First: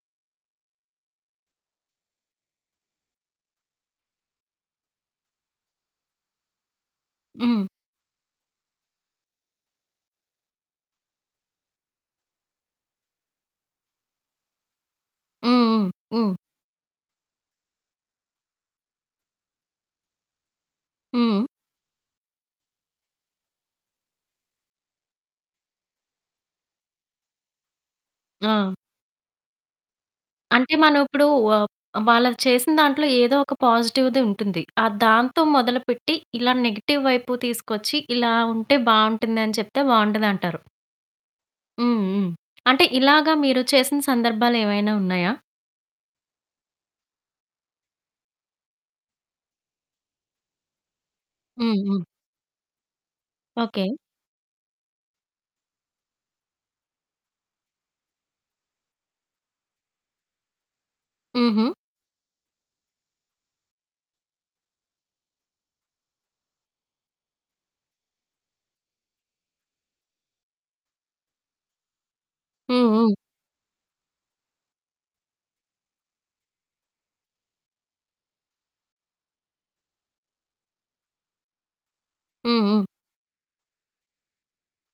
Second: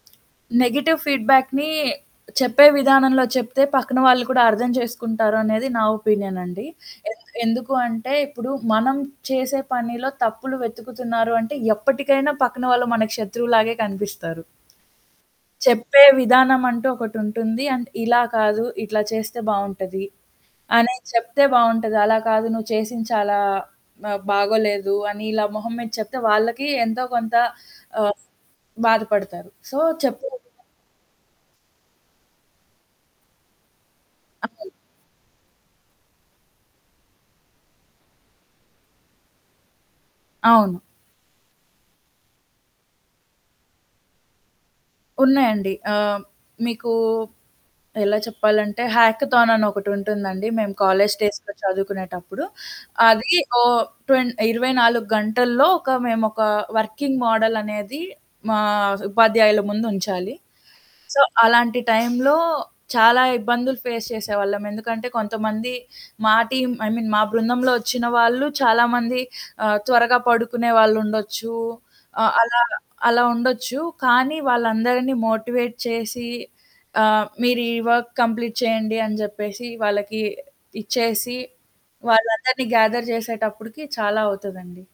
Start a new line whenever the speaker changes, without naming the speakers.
Negative ఫీడ్‌‌‌బ్యాక్‌ని చెప్పే విధానంలో చెప్తే పక్కన వాళ్ళు కూడా అర్థం చేసుకుంటారనేది నా ఒపీనియన్ అండి. ఎన్
హ్మ్.
ఎందుకు అంటే ఇప్పుడు మనం చేసే పనిలో తప్పులు వెతుకుతున్నారు అంటే ఎప్పటికైనా పక్కన వాళ్ళు మనకు శత్రువులాగే కనిపిస్తారు.
హ్మ్. హ్మ్.
చెప్పే
హ్మ్.
విధానం అంటూ ఒకటుంటుంది. అండ్ ఇలా కాదు ఇట్లా చేస్తే బావుంటది అనేది
హుహు.
చెప్తే బావుంటది. అలా కాదు నువ్వు చేసింది చాలా ఆహ్, బాగోలేదు అని ఇలా మొహం మీద చెప్తే వాళ్ళకి ఎంతో కొంత ఆహ్
ఆ!
బాధపడతారు. సో, చెప్పే విధా
అంటే, మనం ఇప్పుడు ఆహ్, వాళ్ళది చేసిన దాంట్లో ఏదో ఒక పాజిటివ్‌ది ఉంటుంది.
అవును.
ఆహ్, దాంతో మొదలుపెట్టి, ఇలా నెగెటివ్ వైపు తీసుకొచ్చి, ఇలా ఉంటే బావుంటుందని చెప్తే బావుంటదంటారు.
అవును.
హ్మ్. హ్మ్. అంటే ఇలాగా మీరు చేసిన సందర్భాలేమైనా ఉన్నాయా?
ఉన్నాయండి. ఆహ్, మీకు ఎలా చెప్పాలంటే హ్యాకథాన్ అని ఒకటుంటుందండి మేము కాలేజీ డేస్‌లో
హ్మ్. హ్మ్.
చదువుకునేటప్పుడు. అది ఓ
ఓకే.
ట్వెన్ 24 గంటల్లో ఒక మేమొక వర్కింగ్ మోడల్ అనేది మా ఉపాధ్యాయుల ముందుంచాలి. సో,
హుహు.
అలాంటి టైంలో చాలా ఇబ్బందులు ఫేస్ చేసేవాళ్ళం. ఎందుకంటే, కొంతమంది మా టీమ్ ఐ మీన్, మా బృందంలో ఒచ్చిన వాళ్ళు చాలామంది ఆహ్, త్వరగా పడుకునే వాళ్లుండొచ్చు. ఆహ్, అలా,
హ్మ్. హ్మ్.
అలా ఉండొచ్చు. కానీ, వాళ్ళందరిని మోటివేట్ చేసి, ఆహ్, మీరు ఈ వర్క్ కంప్లీట్ చేయండి అని చెప్పేసి వాళ్ళకి ఇచ్చేసి,
హ్మ్.
వాళ్ళందరిని
హ్మ్.
గ్యాథర్ చేసేటప్పటికి చాలా అవుతదండి.